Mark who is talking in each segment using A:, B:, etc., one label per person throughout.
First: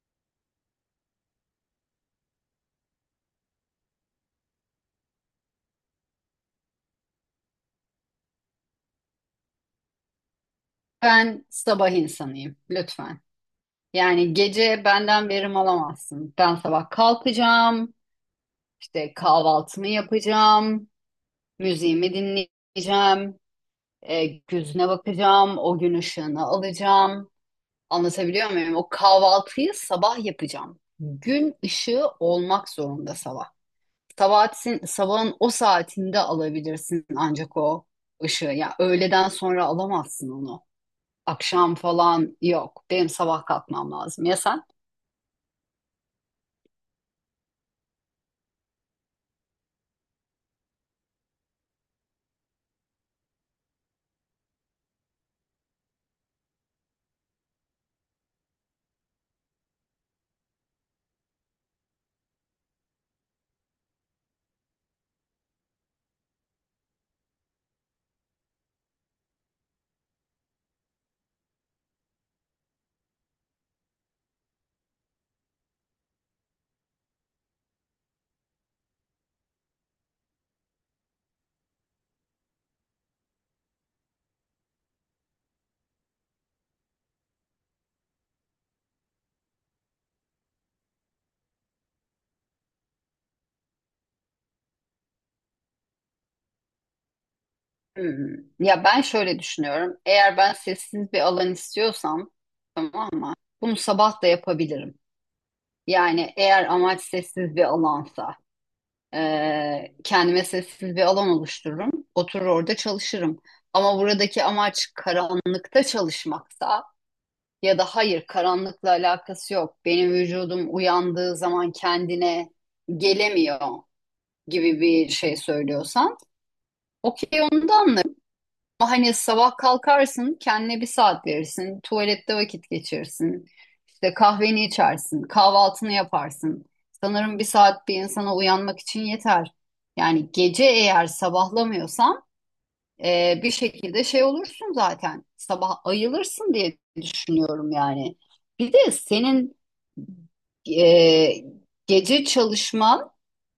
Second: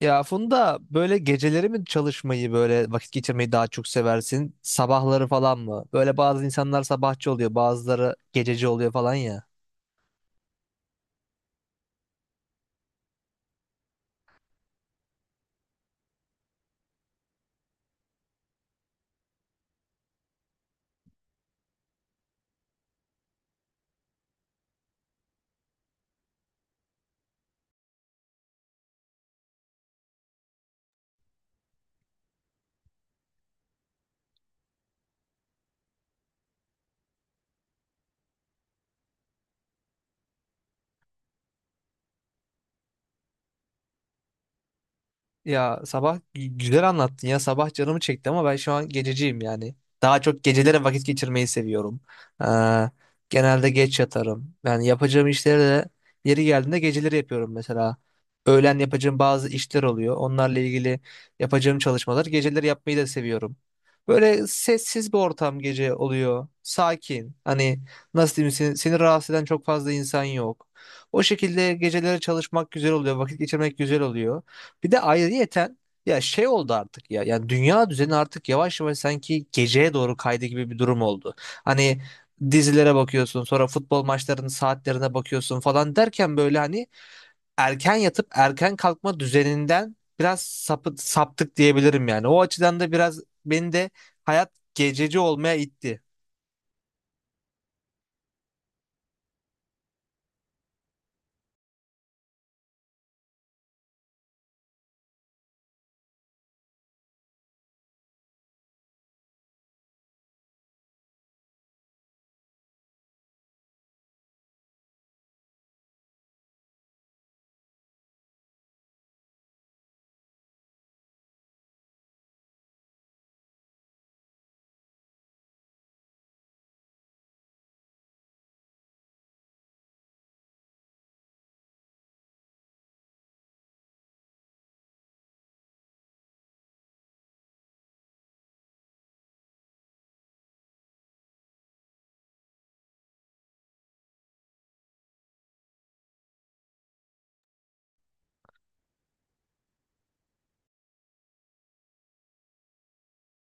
A: Ya Funda böyle geceleri mi çalışmayı böyle vakit geçirmeyi daha çok seversin? Sabahları falan mı? Böyle bazı insanlar sabahçı oluyor, bazıları gececi oluyor falan ya.
B: Ben sabah insanıyım lütfen. Yani gece benden verim alamazsın. Ben sabah kalkacağım, işte kahvaltımı yapacağım, müziğimi dinleyeceğim, gözüne bakacağım, o gün ışığını alacağım. Anlatabiliyor muyum? O kahvaltıyı sabah yapacağım. Gün ışığı olmak zorunda sabah. Sabahatin, sabahın o saatinde alabilirsin ancak o ışığı. Ya öğleden sonra alamazsın onu. Akşam falan yok. Benim sabah kalkmam lazım. Ya sen?
A: Ya sabah güzel anlattın ya, sabah canımı çekti ama ben şu an gececiyim yani. Daha çok gecelere vakit geçirmeyi seviyorum. Ee, Genelde geç yatarım. Yani yapacağım işleri de yeri geldiğinde geceleri yapıyorum mesela. Öğlen yapacağım bazı işler oluyor. Onlarla ilgili yapacağım çalışmalar geceleri yapmayı da seviyorum. Böyle sessiz bir ortam gece oluyor. Sakin. Hani nasıl diyeyim, seni rahatsız eden çok fazla insan yok. O şekilde geceleri çalışmak güzel oluyor. Vakit geçirmek güzel oluyor. Bir de ayrıyeten ya şey oldu artık ya. Yani dünya düzeni artık yavaş yavaş sanki geceye doğru kaydı gibi bir durum oldu. Hani dizilere bakıyorsun, sonra futbol maçlarının saatlerine bakıyorsun falan derken böyle hani erken yatıp erken kalkma düzeninden biraz saptık diyebilirim yani. O açıdan da biraz beni de hayat gececi olmaya itti.
B: Hmm. Ya ben şöyle düşünüyorum. Eğer ben sessiz bir alan istiyorsam tamam mı? Bunu sabah da yapabilirim. Yani eğer amaç sessiz bir alansa kendime sessiz bir alan oluştururum. Oturur orada çalışırım. Ama buradaki amaç karanlıkta çalışmaksa ya da hayır karanlıkla alakası yok. Benim vücudum uyandığı zaman kendine gelemiyor. Gibi bir şey söylüyorsan okey onu da anlarım. Ama hani sabah kalkarsın kendine bir saat verirsin. Tuvalette vakit geçirirsin. İşte kahveni içersin. Kahvaltını yaparsın. Sanırım bir saat bir insana uyanmak için yeter. Yani gece eğer sabahlamıyorsan bir şekilde şey olursun zaten. Sabah ayılırsın diye düşünüyorum yani. Bir de senin e, gece çalışman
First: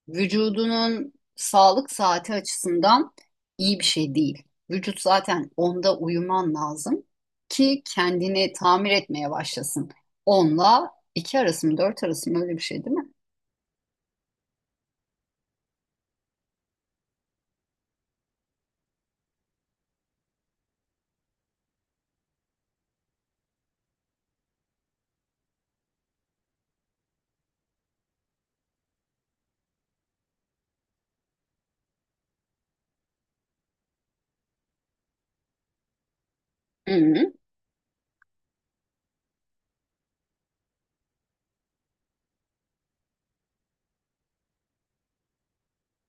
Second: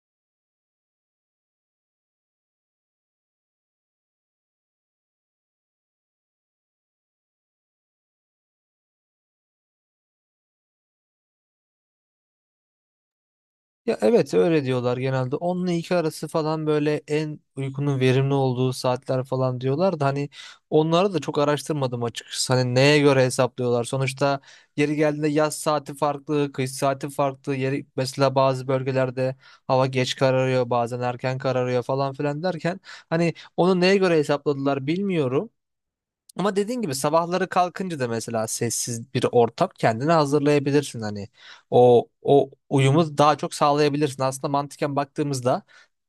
B: vücudunun sağlık saati açısından iyi bir şey değil. Vücut zaten onda uyuman lazım ki kendini tamir etmeye başlasın. Onla 2 arası mı 4 arası mı öyle bir şey değil mi?
A: Ya evet, öyle diyorlar genelde. 10 ile 2 arası falan, böyle en uykunun verimli olduğu saatler falan diyorlar da hani onları da çok araştırmadım açıkçası. Hani neye göre hesaplıyorlar? Sonuçta yeri geldiğinde yaz saati farklı, kış saati farklı. Yeri, mesela bazı bölgelerde hava geç kararıyor, bazen erken kararıyor falan filan derken hani onu neye göre hesapladılar bilmiyorum. Ama dediğin
B: Hı
A: gibi
B: hı.
A: sabahları kalkınca da mesela sessiz bir ortam kendine hazırlayabilirsin, hani o uyumu daha çok sağlayabilirsin. Aslında mantıken baktığımızda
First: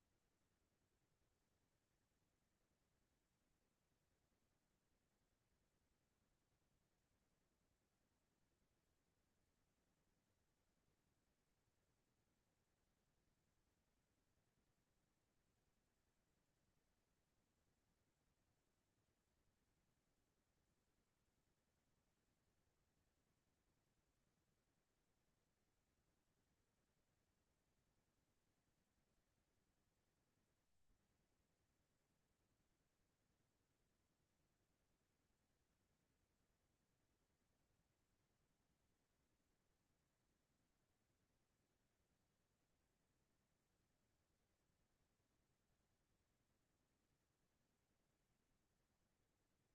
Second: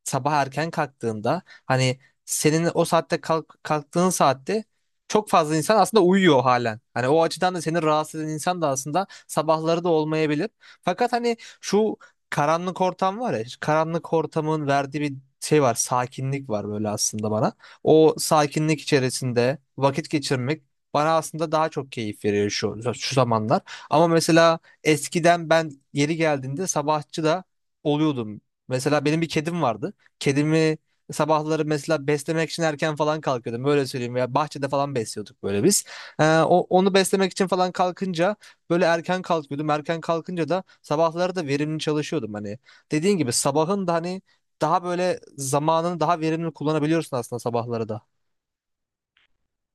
A: sabah erken kalktığında hani senin o saatte kalk, kalktığın saatte çok fazla insan aslında uyuyor halen. Hani o açıdan da seni rahatsız eden insan da aslında sabahları da olmayabilir. Fakat hani şu karanlık ortam var ya, karanlık ortamın verdiği bir şey var, sakinlik var böyle aslında bana. O sakinlik içerisinde vakit geçirmek bana aslında daha çok keyif veriyor şu zamanlar. Ama mesela eskiden ben yeri geldiğinde sabahçı da oluyordum. Mesela benim bir kedim vardı. Kedimi sabahları mesela beslemek için erken falan kalkıyordum. Böyle söyleyeyim, ya bahçede falan besliyorduk böyle biz. Onu beslemek için falan kalkınca böyle erken kalkıyordum. Erken kalkınca da sabahları da verimli çalışıyordum. Hani dediğin gibi sabahın da hani daha böyle zamanını daha verimli kullanabiliyorsun aslında sabahları da.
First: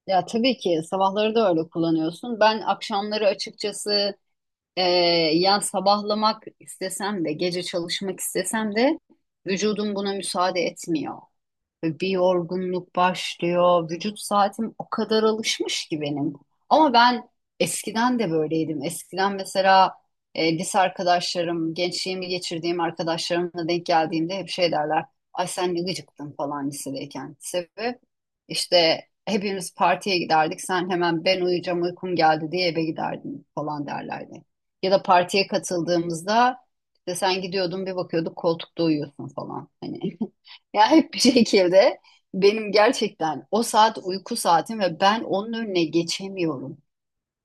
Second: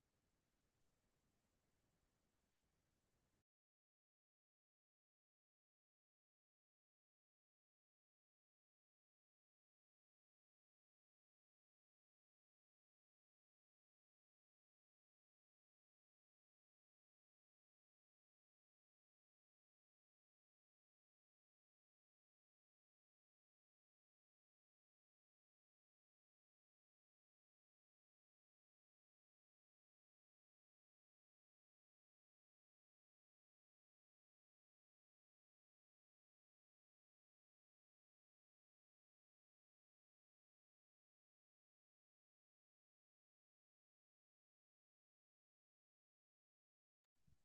B: Ya tabii ki sabahları da öyle kullanıyorsun. Ben akşamları açıkçası e, yani sabahlamak istesem de gece çalışmak istesem de vücudum buna müsaade etmiyor. Ve bir yorgunluk başlıyor. Vücut saatim o kadar alışmış ki benim. Ama ben eskiden de böyleydim. Eskiden mesela lise arkadaşlarım, gençliğimi geçirdiğim arkadaşlarımla denk geldiğimde hep şey derler. Ay sen ne gıcıktın falan lisedeyken. Sebep işte hepimiz partiye giderdik. Sen hemen ben uyuyacağım uykum geldi diye eve giderdin falan derlerdi. Ya da partiye katıldığımızda işte sen gidiyordun bir bakıyorduk koltukta uyuyorsun falan. Hani Ya hep bir şekilde benim gerçekten o saat uyku saatim ve ben onun önüne geçemiyorum.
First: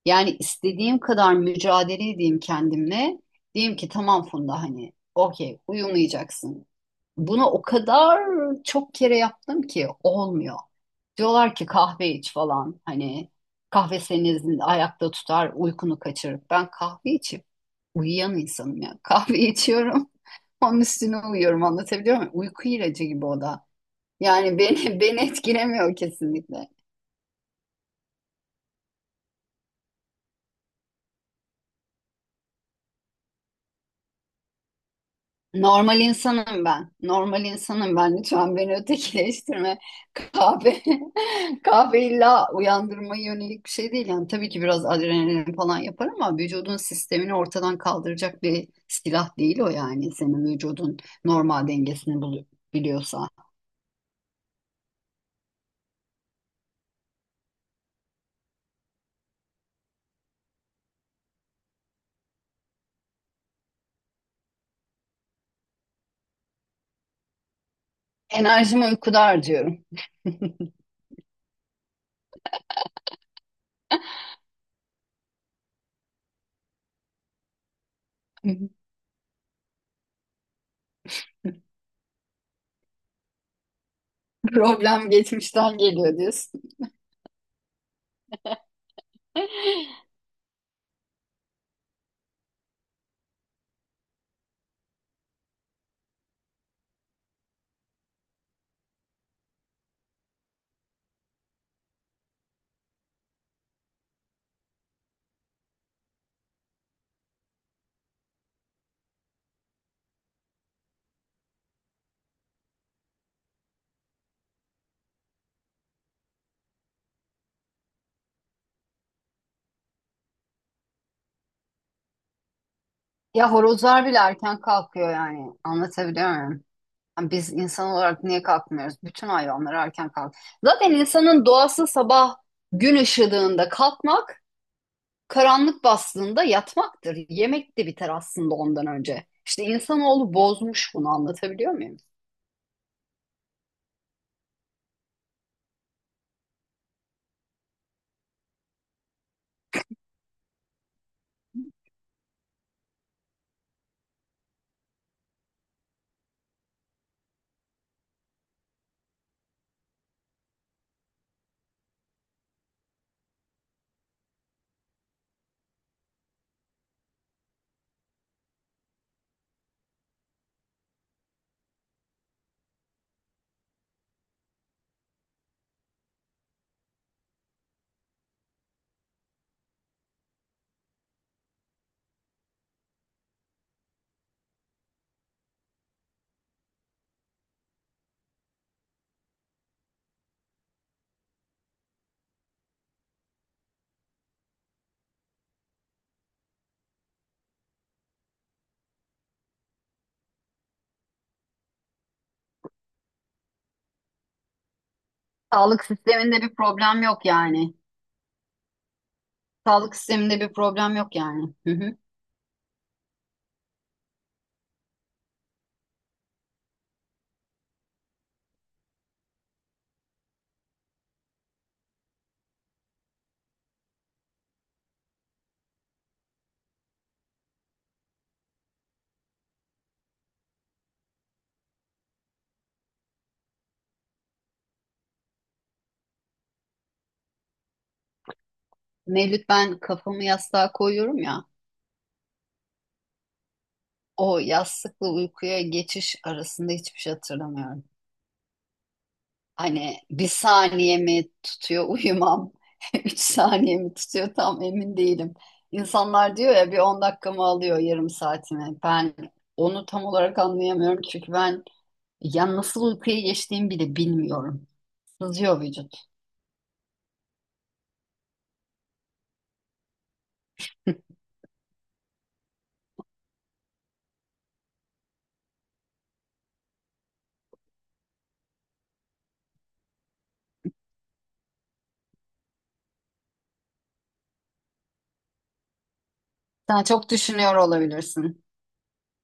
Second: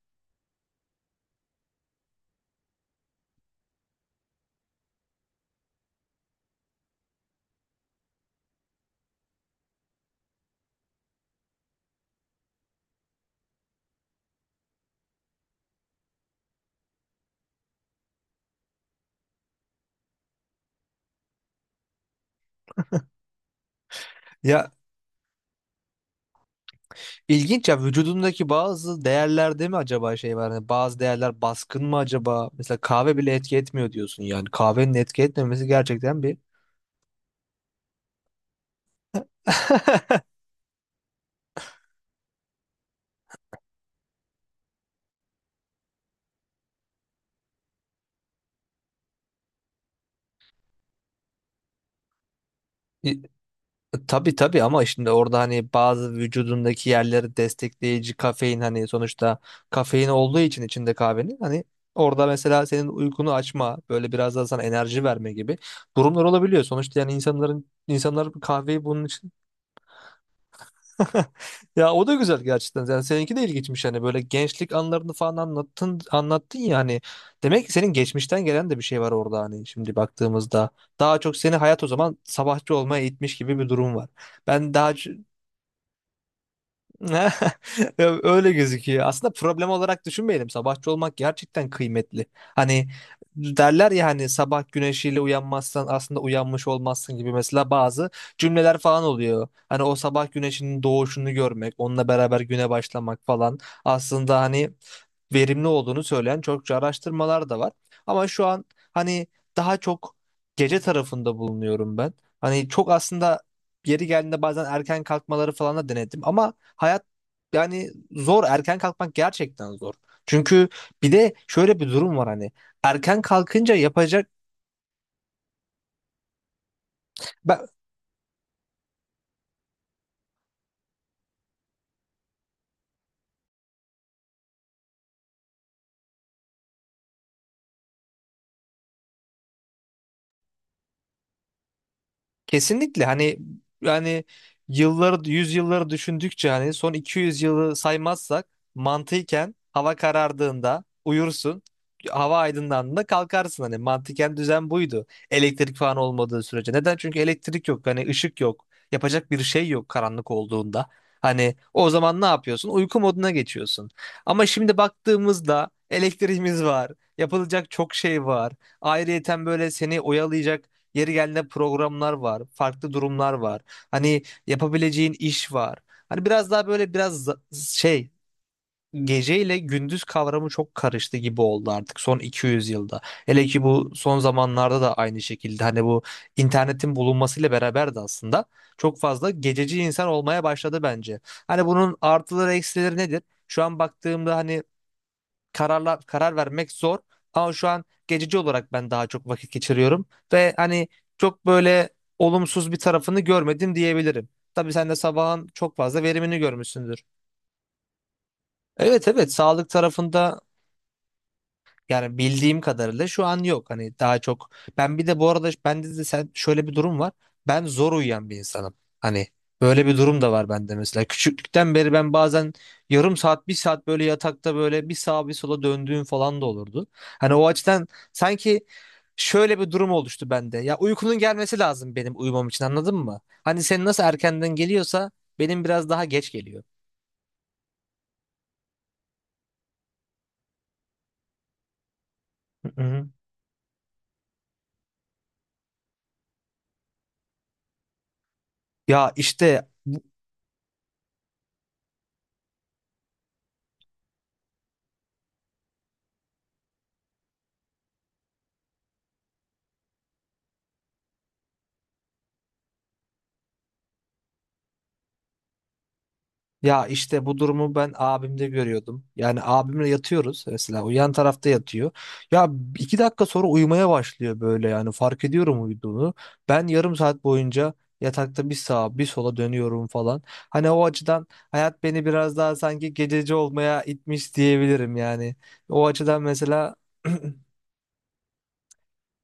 B: Yani istediğim kadar mücadele edeyim kendimle. Diyeyim ki tamam Funda hani okey uyumayacaksın. Bunu o kadar çok kere yaptım ki olmuyor. Diyorlar ki kahve iç falan hani kahve senin ayakta tutar uykunu kaçırır. Ben kahve içip uyuyan insanım ya. Kahve içiyorum onun üstüne uyuyorum, anlatabiliyor muyum? Uyku ilacı gibi o da. Yani
A: Ya
B: beni beni etkilemiyor kesinlikle.
A: ilginç ya, vücudundaki bazı değerler değil mi acaba, şey var? Hani bazı değerler baskın mı acaba? Mesela kahve bile etki etmiyor diyorsun yani. Kahvenin etki etmemesi
B: Normal
A: gerçekten bir
B: insanım ben. Normal insanım ben. Lütfen beni ötekileştirme. Kahve kahve illa uyandırmaya yönelik bir şey değil. Yani tabii ki biraz adrenalin falan yapar ama vücudun sistemini ortadan kaldıracak bir silah değil o yani. Senin vücudun normal dengesini biliyorsa.
A: Tabii tabii, ama şimdi orada hani bazı vücudundaki yerleri destekleyici kafein, hani sonuçta kafein olduğu için içinde kahvenin, hani orada mesela senin uykunu açma, böyle biraz daha sana enerji verme gibi durumlar olabiliyor. Sonuçta yani insanlar kahveyi
B: Enerjimi
A: bunun
B: uykuda
A: için
B: harcıyorum.
A: ya o da güzel gerçekten. Yani seninki de ilginçmiş, hani böyle gençlik anlarını falan anlattın anlattın ya, hani demek ki senin geçmişten gelen de bir şey var orada, hani şimdi baktığımızda daha çok seni hayat o zaman sabahçı olmaya itmiş gibi bir durum var. Ben daha
B: Problem geçmişten geliyor diyorsun.
A: Ya, öyle gözüküyor. Aslında problem olarak düşünmeyelim. Sabahçı olmak gerçekten kıymetli. Hani derler ya, hani sabah güneşiyle uyanmazsan aslında uyanmış olmazsın gibi mesela bazı cümleler falan oluyor. Hani o sabah güneşinin doğuşunu görmek, onunla beraber güne başlamak falan aslında hani verimli olduğunu söyleyen çokça araştırmalar da var. Ama şu an hani daha çok gece tarafında bulunuyorum ben. Hani çok aslında yeri geldiğinde bazen erken kalkmaları falan da denedim ama hayat yani zor. Erken kalkmak gerçekten zor. Çünkü bir de şöyle bir durum var hani. Erken
B: Ya
A: kalkınca
B: horozlar bile
A: yapacak...
B: erken kalkıyor yani. Anlatabiliyor muyum? Yani biz
A: Ben,
B: insan olarak niye kalkmıyoruz? Bütün hayvanlar erken kalk. Zaten insanın doğası sabah gün ışıdığında kalkmak, karanlık bastığında yatmaktır. Yemek de biter aslında ondan önce. İşte insanoğlu bozmuş bunu, anlatabiliyor muyum?
A: kesinlikle hani yani yılları yüzyılları düşündükçe hani son 200 yılı saymazsak mantıken hava karardığında uyursun, hava aydınlandığında kalkarsın, hani mantıken düzen buydu elektrik falan olmadığı sürece, neden, çünkü elektrik yok, hani ışık yok, yapacak bir şey yok karanlık olduğunda, hani o zaman ne yapıyorsun, uyku moduna geçiyorsun. Ama şimdi baktığımızda elektriğimiz var, yapılacak çok şey var, ayrıyeten böyle seni oyalayacak, yeri geldiğinde programlar var, farklı durumlar var. Hani yapabileceğin iş var. Hani biraz daha böyle biraz geceyle gündüz kavramı çok karıştı gibi oldu artık son 200 yılda. Hele ki bu son zamanlarda da aynı şekilde, hani bu internetin bulunmasıyla beraber de aslında çok fazla gececi insan olmaya başladı bence. Hani bunun artıları, eksileri nedir? Şu an baktığımda hani karar vermek zor. Ama şu an geçici olarak ben daha çok vakit geçiriyorum ve hani çok böyle olumsuz bir tarafını görmedim diyebilirim. Tabii sen de sabahın çok
B: Sağlık
A: fazla verimini
B: sisteminde bir problem
A: görmüşsündür.
B: yok yani.
A: Evet, evet, sağlık
B: Sağlık
A: tarafında
B: sisteminde bir problem yok yani. Hı hı.
A: yani bildiğim kadarıyla şu an yok. Hani daha çok ben bir de bu arada bende de sen şöyle bir durum var. Ben zor uyuyan bir insanım. Hani böyle bir durum da var bende mesela. Küçüklükten beri ben bazen yarım saat, bir saat böyle yatakta böyle bir sağa bir sola döndüğüm falan da olurdu. Hani o açıdan sanki şöyle bir durum oluştu bende. Ya uykunun gelmesi lazım benim uyumam için, anladın mı? Hani senin nasıl erkenden geliyorsa benim biraz daha geç geliyor.
B: Mevlüt, ben kafamı yastığa koyuyorum ya.
A: Hı hı.
B: O yastıkla uykuya geçiş arasında hiçbir şey hatırlamıyorum.
A: Ya işte
B: Hani bir saniye mi tutuyor uyumam? 3 saniye mi tutuyor? Tam emin değilim. İnsanlar diyor ya bir 10 dakikamı alıyor, yarım saatimi. Ben onu tam olarak anlayamıyorum çünkü ben ya nasıl uykuya geçtiğimi bile bilmiyorum. Sızıyor vücut.
A: Ya işte bu durumu ben abimde görüyordum. Yani abimle yatıyoruz mesela. O yan tarafta yatıyor. Ya, 2 dakika sonra uyumaya başlıyor böyle yani, fark ediyorum uyuduğunu. Ben yarım saat boyunca yatakta bir sağa bir sola dönüyorum falan. Hani o açıdan hayat beni biraz daha sanki gececi olmaya itmiş diyebilirim yani. O açıdan mesela
B: Sen çok düşünüyor olabilirsin.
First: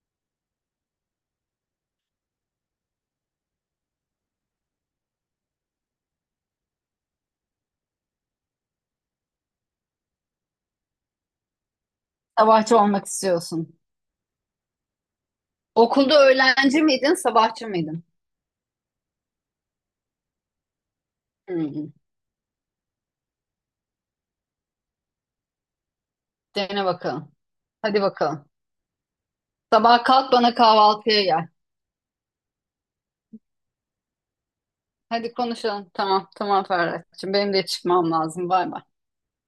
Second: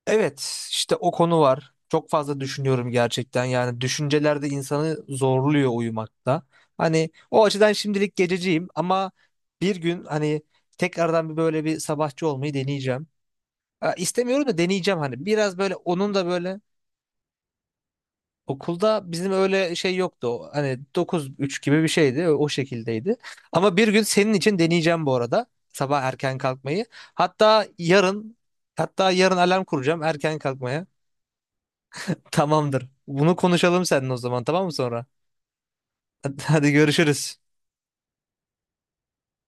A: evet, işte o konu var. Çok fazla düşünüyorum gerçekten. Yani düşünceler de insanı zorluyor uyumakta. Hani o açıdan şimdilik gececiyim ama bir gün hani tekrardan bir böyle bir sabahçı olmayı
B: Sabahçı olmak
A: deneyeceğim.
B: istiyorsun.
A: Ha, İstemiyorum da deneyeceğim hani. Biraz böyle onun
B: Okulda
A: da böyle
B: öğlenci miydin, sabahçı mıydın?
A: okulda bizim öyle şey yoktu. O hani 9-3 gibi bir
B: Hmm.
A: şeydi. O şekildeydi. Ama bir gün senin için deneyeceğim bu arada. Sabah erken
B: Dene
A: kalkmayı.
B: bakalım.
A: Hatta
B: Hadi
A: yarın
B: bakalım.
A: hatta yarın alarm kuracağım
B: Sabah kalk
A: erken
B: bana
A: kalkmaya.
B: kahvaltıya gel.
A: Tamamdır. Bunu konuşalım seninle o zaman, tamam mı, sonra?
B: Hadi konuşalım. Tamam, tamam
A: Hadi
B: Ferhat'cığım.
A: görüşürüz.
B: Benim de çıkmam lazım. Bay bay.